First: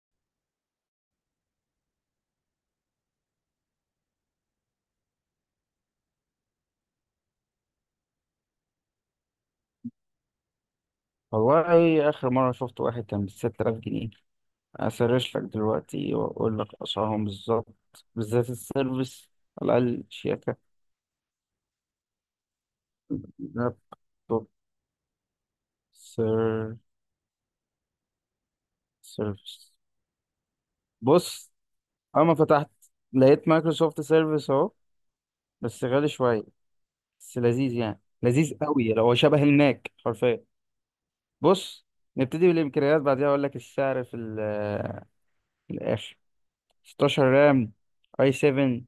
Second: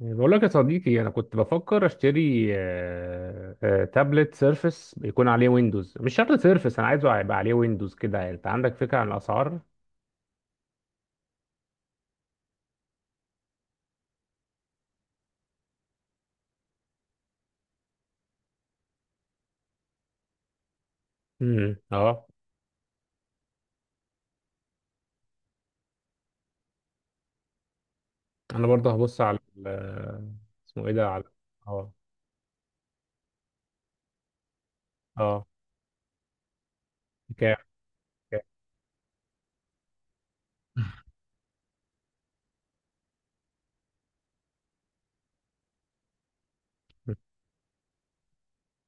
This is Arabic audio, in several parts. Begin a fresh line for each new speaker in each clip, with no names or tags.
بقول لك يا صديقي، انا كنت بفكر اشتري تابلت سيرفس يكون عليه ويندوز. مش شرط سيرفس، انا عايزه يبقى عليه ويندوز كده. انت عندك فكره عن الاسعار؟
والله آخر مرة شفت واحد كان بستة آلاف جنيه. أسرش لك دلوقتي وأقول لك أسعارهم بالظبط، بالذات السيرفيس، على الأقل شياكة
اه.
لابتوب. سير
انا برضه هبص على
سيرفيس.
اسمه ايه ده. على
بص،
اه.
أما فتحت لقيت مايكروسوفت سيرفيس أهو.
اه.
بس غالي شوية، بس
بكام؟
لذيذ يعني لذيذ قوي، لو هو شبه الماك حرفيا. بص، نبتدي بالإمكانيات بعدها أقول لك السعر في الآخر. 16
بكام؟
رام، اي 7،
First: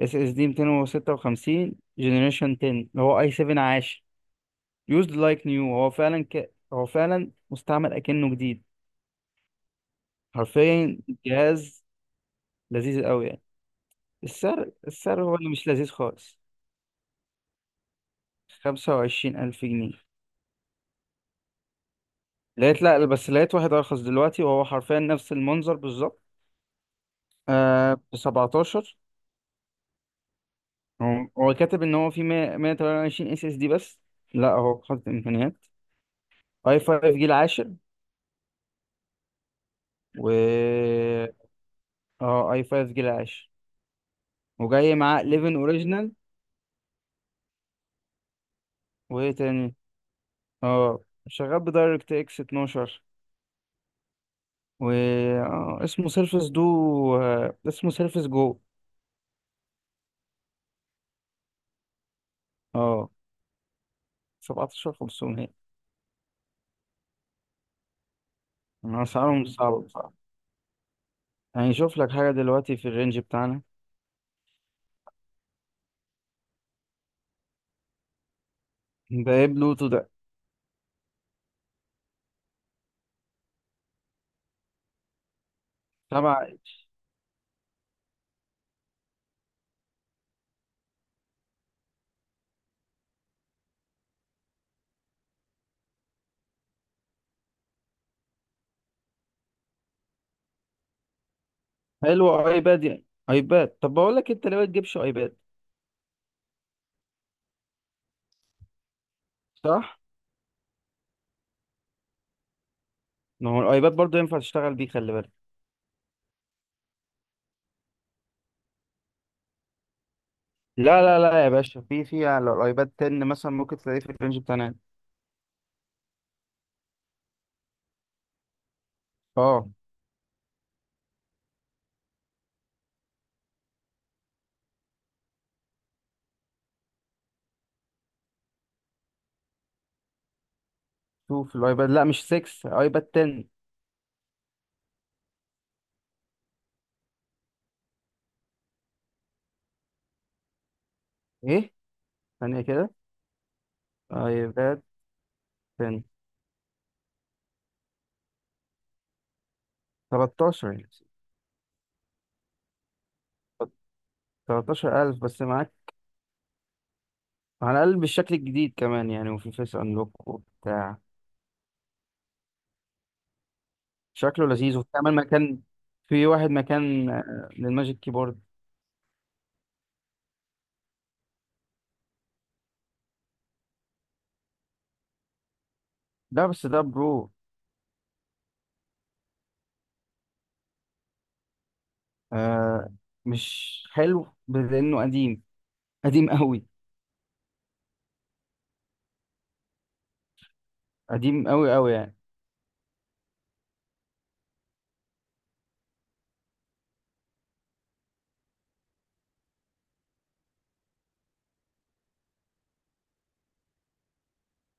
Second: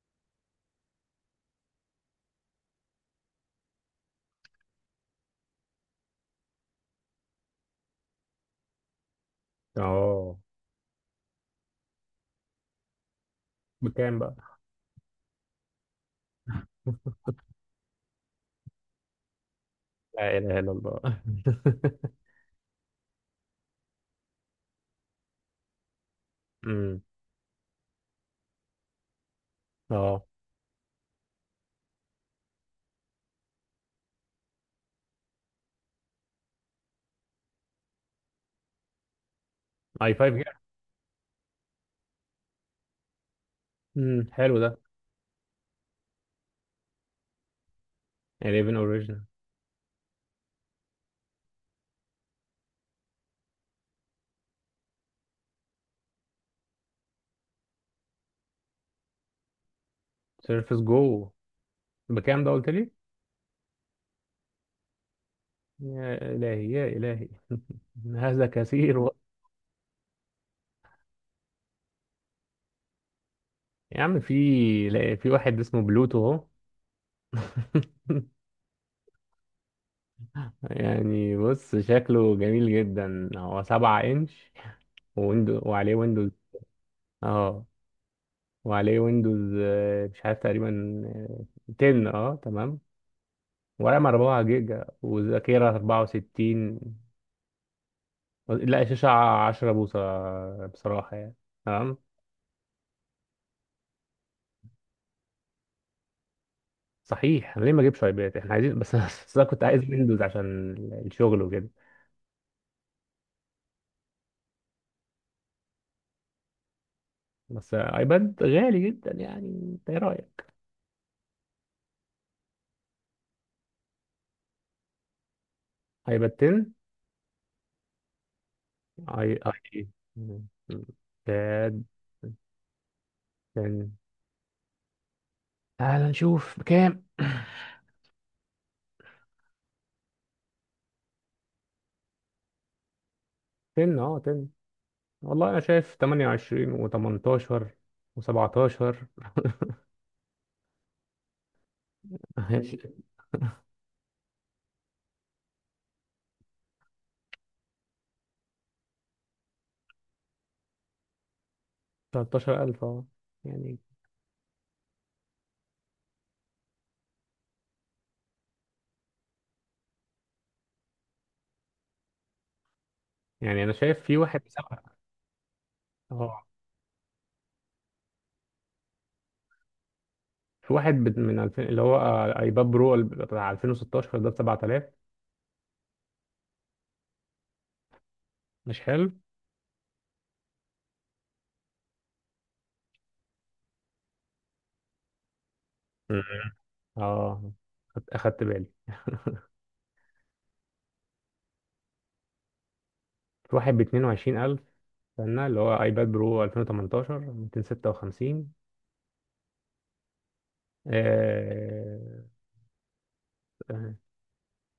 اس اس دي 256، جنريشن 10 اللي هو اي 7 عاشر. يوزد لايك نيو، هو فعلا هو فعلا مستعمل اكنه جديد
اه.
حرفيا. جهاز لذيذ قوي يعني.
بكام بقى؟
السعر هو اللي مش لذيذ خالص. 25000 جنيه.
لا اله الا الله.
لقيت، لا، بس لقيت واحد ارخص دلوقتي، وهو حرفيا نفس المنظر بالظبط.
امم
ب 17.
اه.
هو كاتب ان هو في 100 128 اس اس دي بس. لا، هو خد امكانيات اي 5 جيل عاشر.
اي 5
و
جيجا.
اه اي 5 جيل عاشر.
حلو ده.
وجاي معاه 11 اوريجينال.
11 اوريجينال.
وايه تاني؟ اه، شغال بدايركت اكس 12. و اسمه سيرفس دو. اسمه سيرفس جو.
سيرفس جو. بكام ده قلت لي؟
اه، 17 500.
يا الهي يا الهي. هذا
انا
كثير.
اسعارهم صعبه بصراحه. يعني شوف لك حاجه دلوقتي في الرينج بتاعنا.
يا عم، في في واحد اسمه بلوتو اهو.
ده ايه بلوتو ده؟
يعني بص شكله جميل جدا، هو سبعة انش. ويندو وعليه ويندوز.
تبع.
اه. وعليه ويندوز، مش عارف، تقريبا آه، 10. اه تمام. ورام 4 جيجا وذاكرة 64. لا شاشة 10 بوصة بصراحة يعني. تمام.
حلو، ايباد يعني ايباد. طب بقول لك، انت ليه ما تجيبش ايباد؟
صحيح، أنا ليه ما اجيبش ايباد؟ احنا عايزين بس. بس انا كنت عايز
صح.
ويندوز عشان الشغل وكده.
ما هو الايباد برضه ينفع تشتغل بيه، خلي بالك.
بس ايباد غالي جدا، يعني انت ايه رأيك؟
لا لا لا يا باشا، في على الايباد 10 مثلا ممكن تلاقيه في الرينج بتاعنا.
هيبقى التن. اي
اه،
اي. تاد. تن. تعال نشوف بكام.
2 في الايباد، لا مش 6، ايباد 10.
تن، اه تن. والله انا شايف 28 و18 و17.
ايه، ثانية كده. ايباد 10. 13 يعني.
13,000 اه. يعني.
13000 بس معاك، على الاقل بالشكل الجديد كمان يعني، وفي فيس انلوك وبتاع.
يعني انا شايف في واحد
شكله لذيذ،
بسبعة.
وبتعمل مكان، في
اه.
واحد مكان للماجيك كيبورد.
في واحد من 2000، اللي هو ايباد برو بتاع 2016، ده ب 7000.
لا، بس ده برو.
مش حلو.
آه مش حلو لانه قديم.
مم.
قديم قوي.
اه. اخدت بالي.
قديم قوي قوي يعني.
في واحد ب 22,000، استنى، اللي هو ايباد برو 2018 256. آه،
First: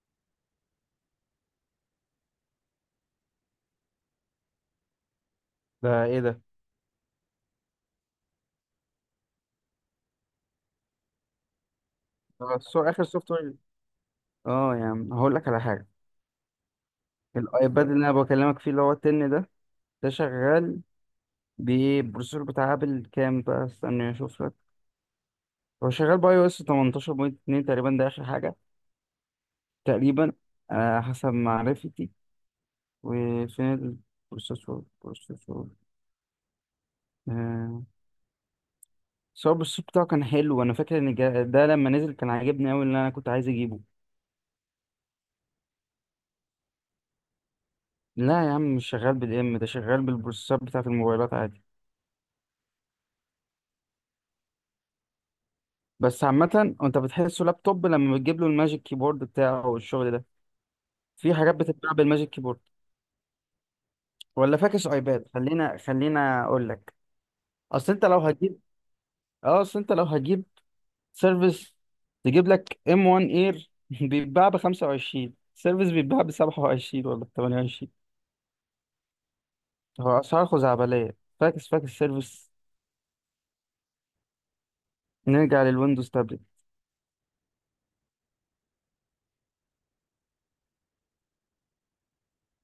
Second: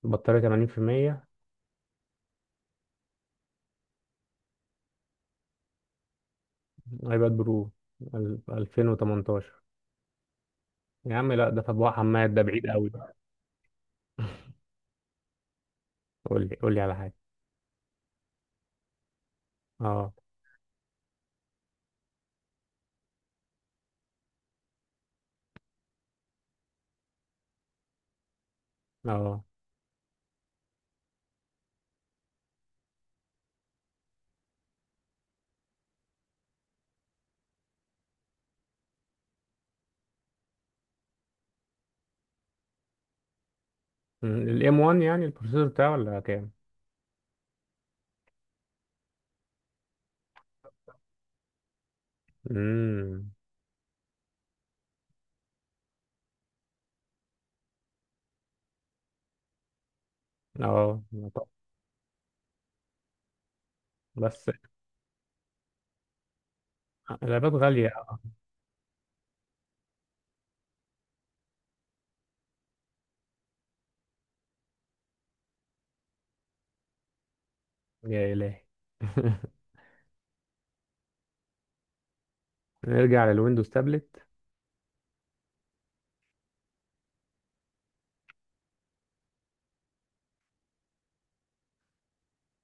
البطارية 80%.
ده ايه ده؟
ايباد برو 2018. يا عم لا، ده تبوع حماد، ده
ده
بعيد
السو-
قوي.
اخر سوفت وير. اه يعني هقول لك على حاجه.
قول لي على حاجة.
الايباد اللي انا بكلمك فيه اللي هو 10 ده، ده
اه.
شغال ببروسيسور بتاع ابل. كام بقى؟ استنى اشوف لك. هو شغال باي او اس 18.2 تقريبا. ده اخر حاجه
اه.
تقريبا، حسب معرفتي. وفين البروسيسور؟ آه بس هو البروسيسور بتاعه كان حلو، انا فاكر ان ده لما نزل كان عاجبني قوي، اللي انا كنت عايز اجيبه.
الام 1. يعني البروسيسور بتاعه ولا كام؟
لا يا عم، مش شغال بالام، ده شغال بالبروسيسور بتاعه الموبايلات عادي.
امم
بس عامه انت بتحسه لابتوب لما بتجيب له الماجيك كيبورد بتاعه والشغل ده.
اه.
في
طب
حاجات بتتباع بالماجيك كيبورد.
بس
ولا فاكس ايباد. خلينا اقول لك.
الايباد غالية.
اصل انت لو هتجيب اه اصل انت لو هتجيب سيرفيس، تجيب لك ام 1 اير. بيتباع ب 25، سيرفيس بيتباع ب 27 ولا ب 28.
يا الهي.
هو اسعار خزعبليه. فاكس فاكس سيرفيس.
نرجع للويندوز تابلت.
نرجع للويندوز تابلت.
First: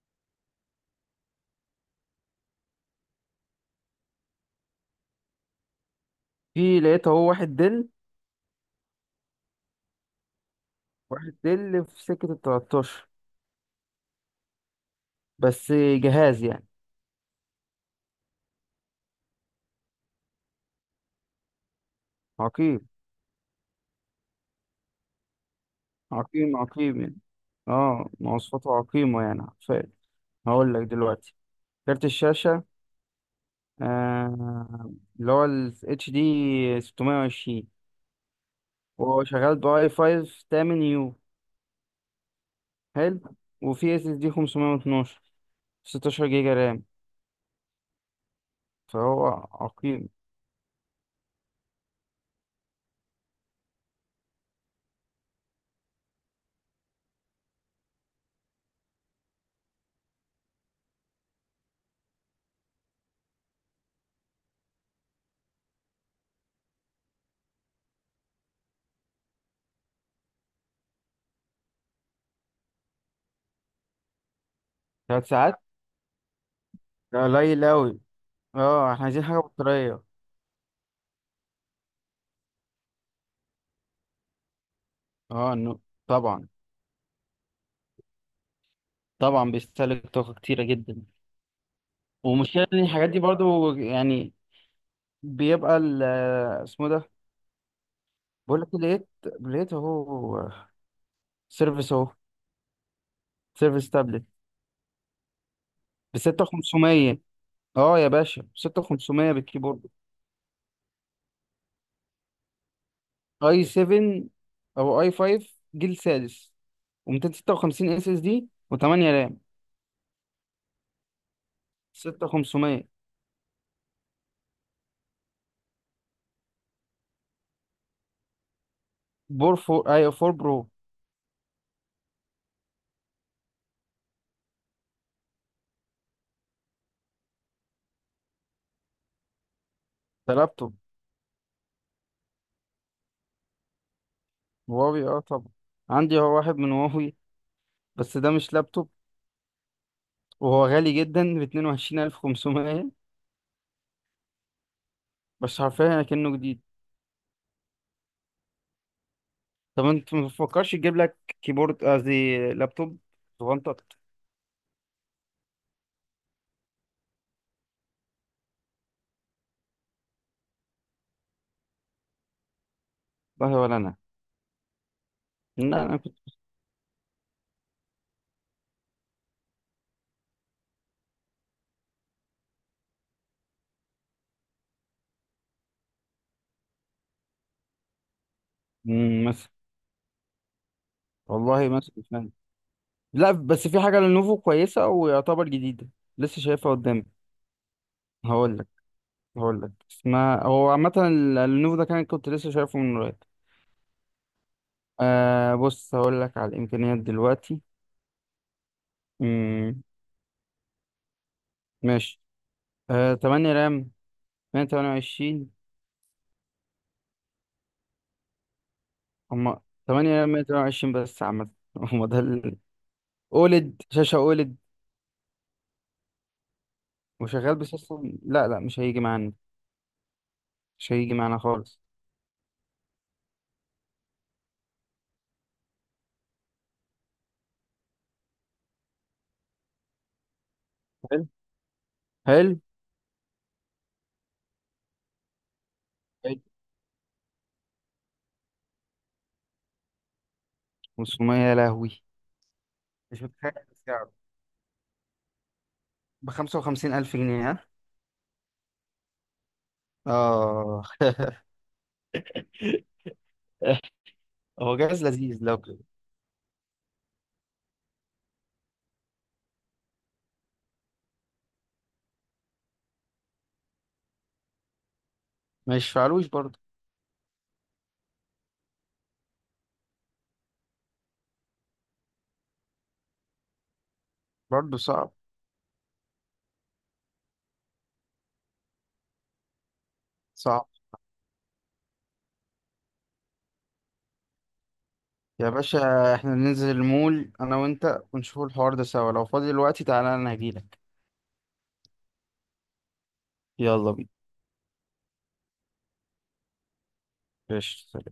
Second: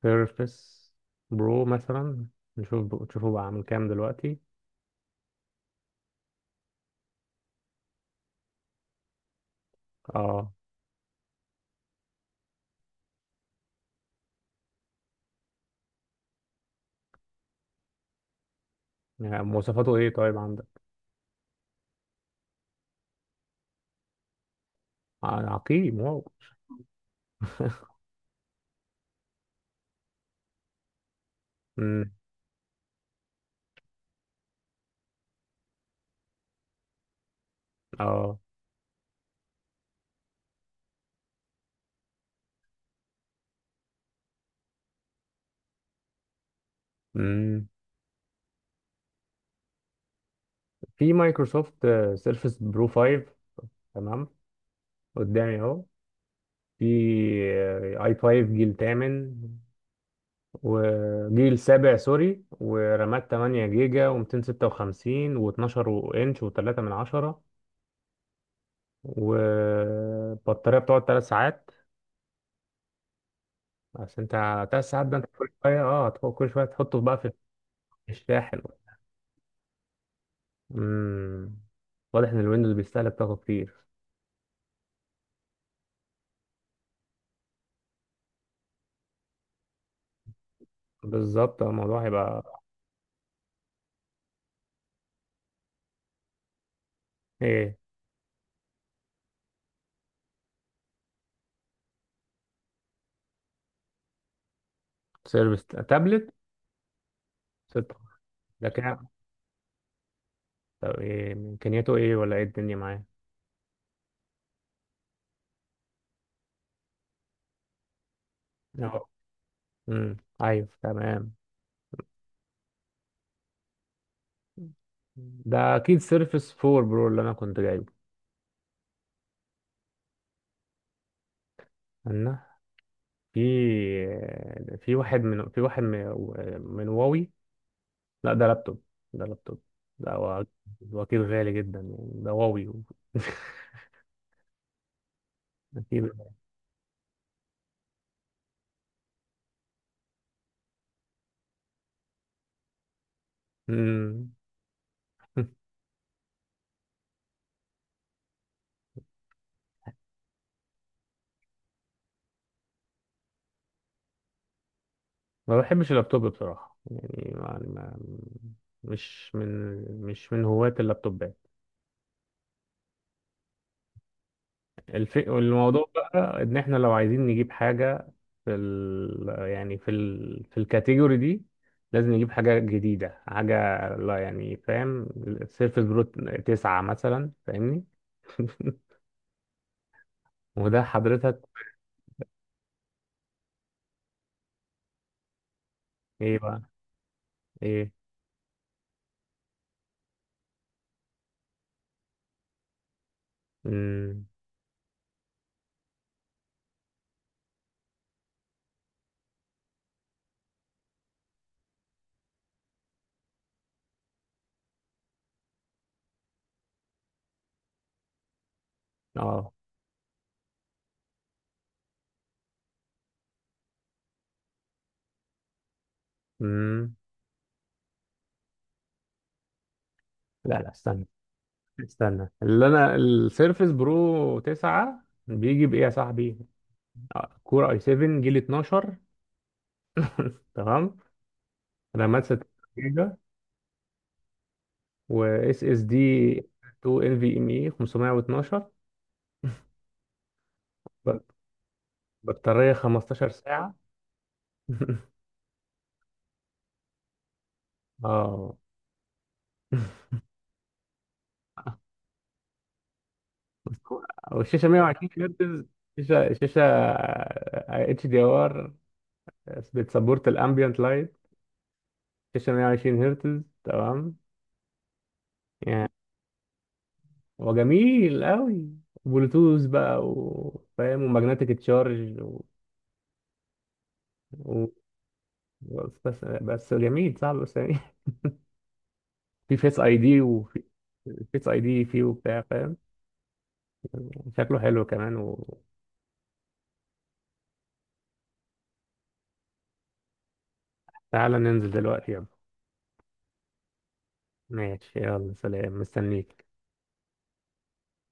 سيرفس برو مثلا. نشوفه بقى عامل كام دلوقتي.
في لقيت اهو.
اه.
واحد دل في سكه ال 13. بس جهاز يعني
يعني مواصفاته ايه طيب عندك؟
عقيم.
عقيم؟ واو.
عقيم عقيم يعني. اه، مواصفاته عقيمه يعني، فعلا. هقول لك دلوقتي، كارت الشاشه، آه اللي هو ال اتش دي 620.
اه.
وهو شغال بأي 5 8 يو، حلو. وفي اس اس دي 512، 16 جيجا رام،
امم
فهو عقيم.
في مايكروسوفت سيرفس برو 5 تمام قدامي اهو. في اي 5 جيل 8 وجيل 7 سوري. ورامات 8 جيجا و256 و12 انش و3 من 10. وبطارية بتقعد 3 ساعات. عشان انت. 3 ساعات، ده انت
ثلاث
كل
ساعات
شوية اه كل شوية تحطه بقى
ده
في
قليل أوي.
الشاحن.
اه، احنا عايزين حاجة بطارية.
امم واضح ان الويندوز بيستهلك طاقة كتير.
اه إنه- طبعا، طبعا بيستهلك طاقة كتيرة جدا.
بالظبط، الموضوع هيبقى
ومشكلة إن الحاجات دي برضو يعني، بيبقى ال آه، اسمه ده.
ايه؟
بقول لك لقيت اهو، سيرفيس اهو، سيرفيس تابلت
سيرفيس
ب
تابلت.
6500.
ستة.
اه يا باشا،
ده كام؟
6500 بالكيبورد.
طب ايه امكانياته، ايه ولا ايه الدنيا معاه؟
اي 7 او اي 5 جيل سادس و256 اس اس دي و8
اه.
رام.
امم ايوه تمام.
6500.
ده اكيد سيرفس 4 برو اللي انا كنت جايبه.
بور فور اي 4 برو.
انا. في. في واحد من في واحد من, من واوي. لا ده لابتوب. ده لابتوب. ده
ده
هو.
لابتوب.
هو اكيد غالي جدا، يعني ده واوي.
هواوي، اه طبعا.
اكيد.
عندي هو واحد من هواوي، بس ده مش لابتوب، وهو غالي جدا ب 22500.
امم
بس حرفيا كأنه جديد. طب انت ما بتفكرش تجيب لك كيبورد؟ قصدي لابتوب صغنطط.
ما بحبش اللابتوب بصراحة، يعني مش من هواة اللابتوبات.
والله ولا انا. لا
الموضوع
انا كنت.
بقى ان احنا لو عايزين نجيب حاجة يعني في الكاتيجوري دي، لازم نجيب حاجة جديدة. حاجة لا، يعني فاهم، السيرفس برو تسعة مثلا، فاهمني.
مم، مثلا.
وده حضرتك.
والله مثلا فعلا. لا، بس في حاجة للنوفو كويسة ويعتبر جديدة،
ايه
لسه
بقى؟
شايفها قدامي.
ايه؟
هقول لك هقول لك اسمها. هو عامة اللينوفو ده كان كنت لسه شايفه من قريب.
امم
بص، هقول لك على الإمكانيات دلوقتي. مم. ماشي. 8 رام 128.
اه.
هما 8 رام 128 بس عامة، هما ده ال أولد شاشة أولد.
امم
وشغال بسيستم، لا لا مش هيجي معانا.
لا لا،
مش
استنى.
هيجي معانا خالص.
اللي انا السيرفس برو 9 بيجي بايه يا صاحبي؟ كور اي 7 جيل 12. تمام.
حلو،
رامات 6
حلو،
و اس اس دي
حلو.
2. ال في ام اي 512. بط-
500 يا لهوي.
بطارية
مش
15
متخيل
ساعة.
سعره، ب 55000 جنيه، ها.
اه.
اه.
والشاشة
هو جهاز
120
لذيذ لو.
هرتز. شاشة اتش دي ار. بتسبورت الامبيانت لايت. شاشة 120 هرتز تمام
مش
يعني.
فعلوش برضه.
وجميل قوي. بلوتوث بقى وفاهم. ومagnetic تشارج و... و...
برضه صعب،
بس بس جميل صعب بس يعني. في فيس اي دي. وفي
صعب.
فيس اي دي فيه وبتاع فاهم. شكله حلو كمان.
يا باشا، احنا ننزل المول انا وانت ونشوف الحوار ده سوا لو فاضي دلوقتي، تعالى انا هجيلك.
وتعالى ننزل دلوقتي يلا.
يلا بينا.
ماشي يلا، سلام، مستنيك.
قشطة.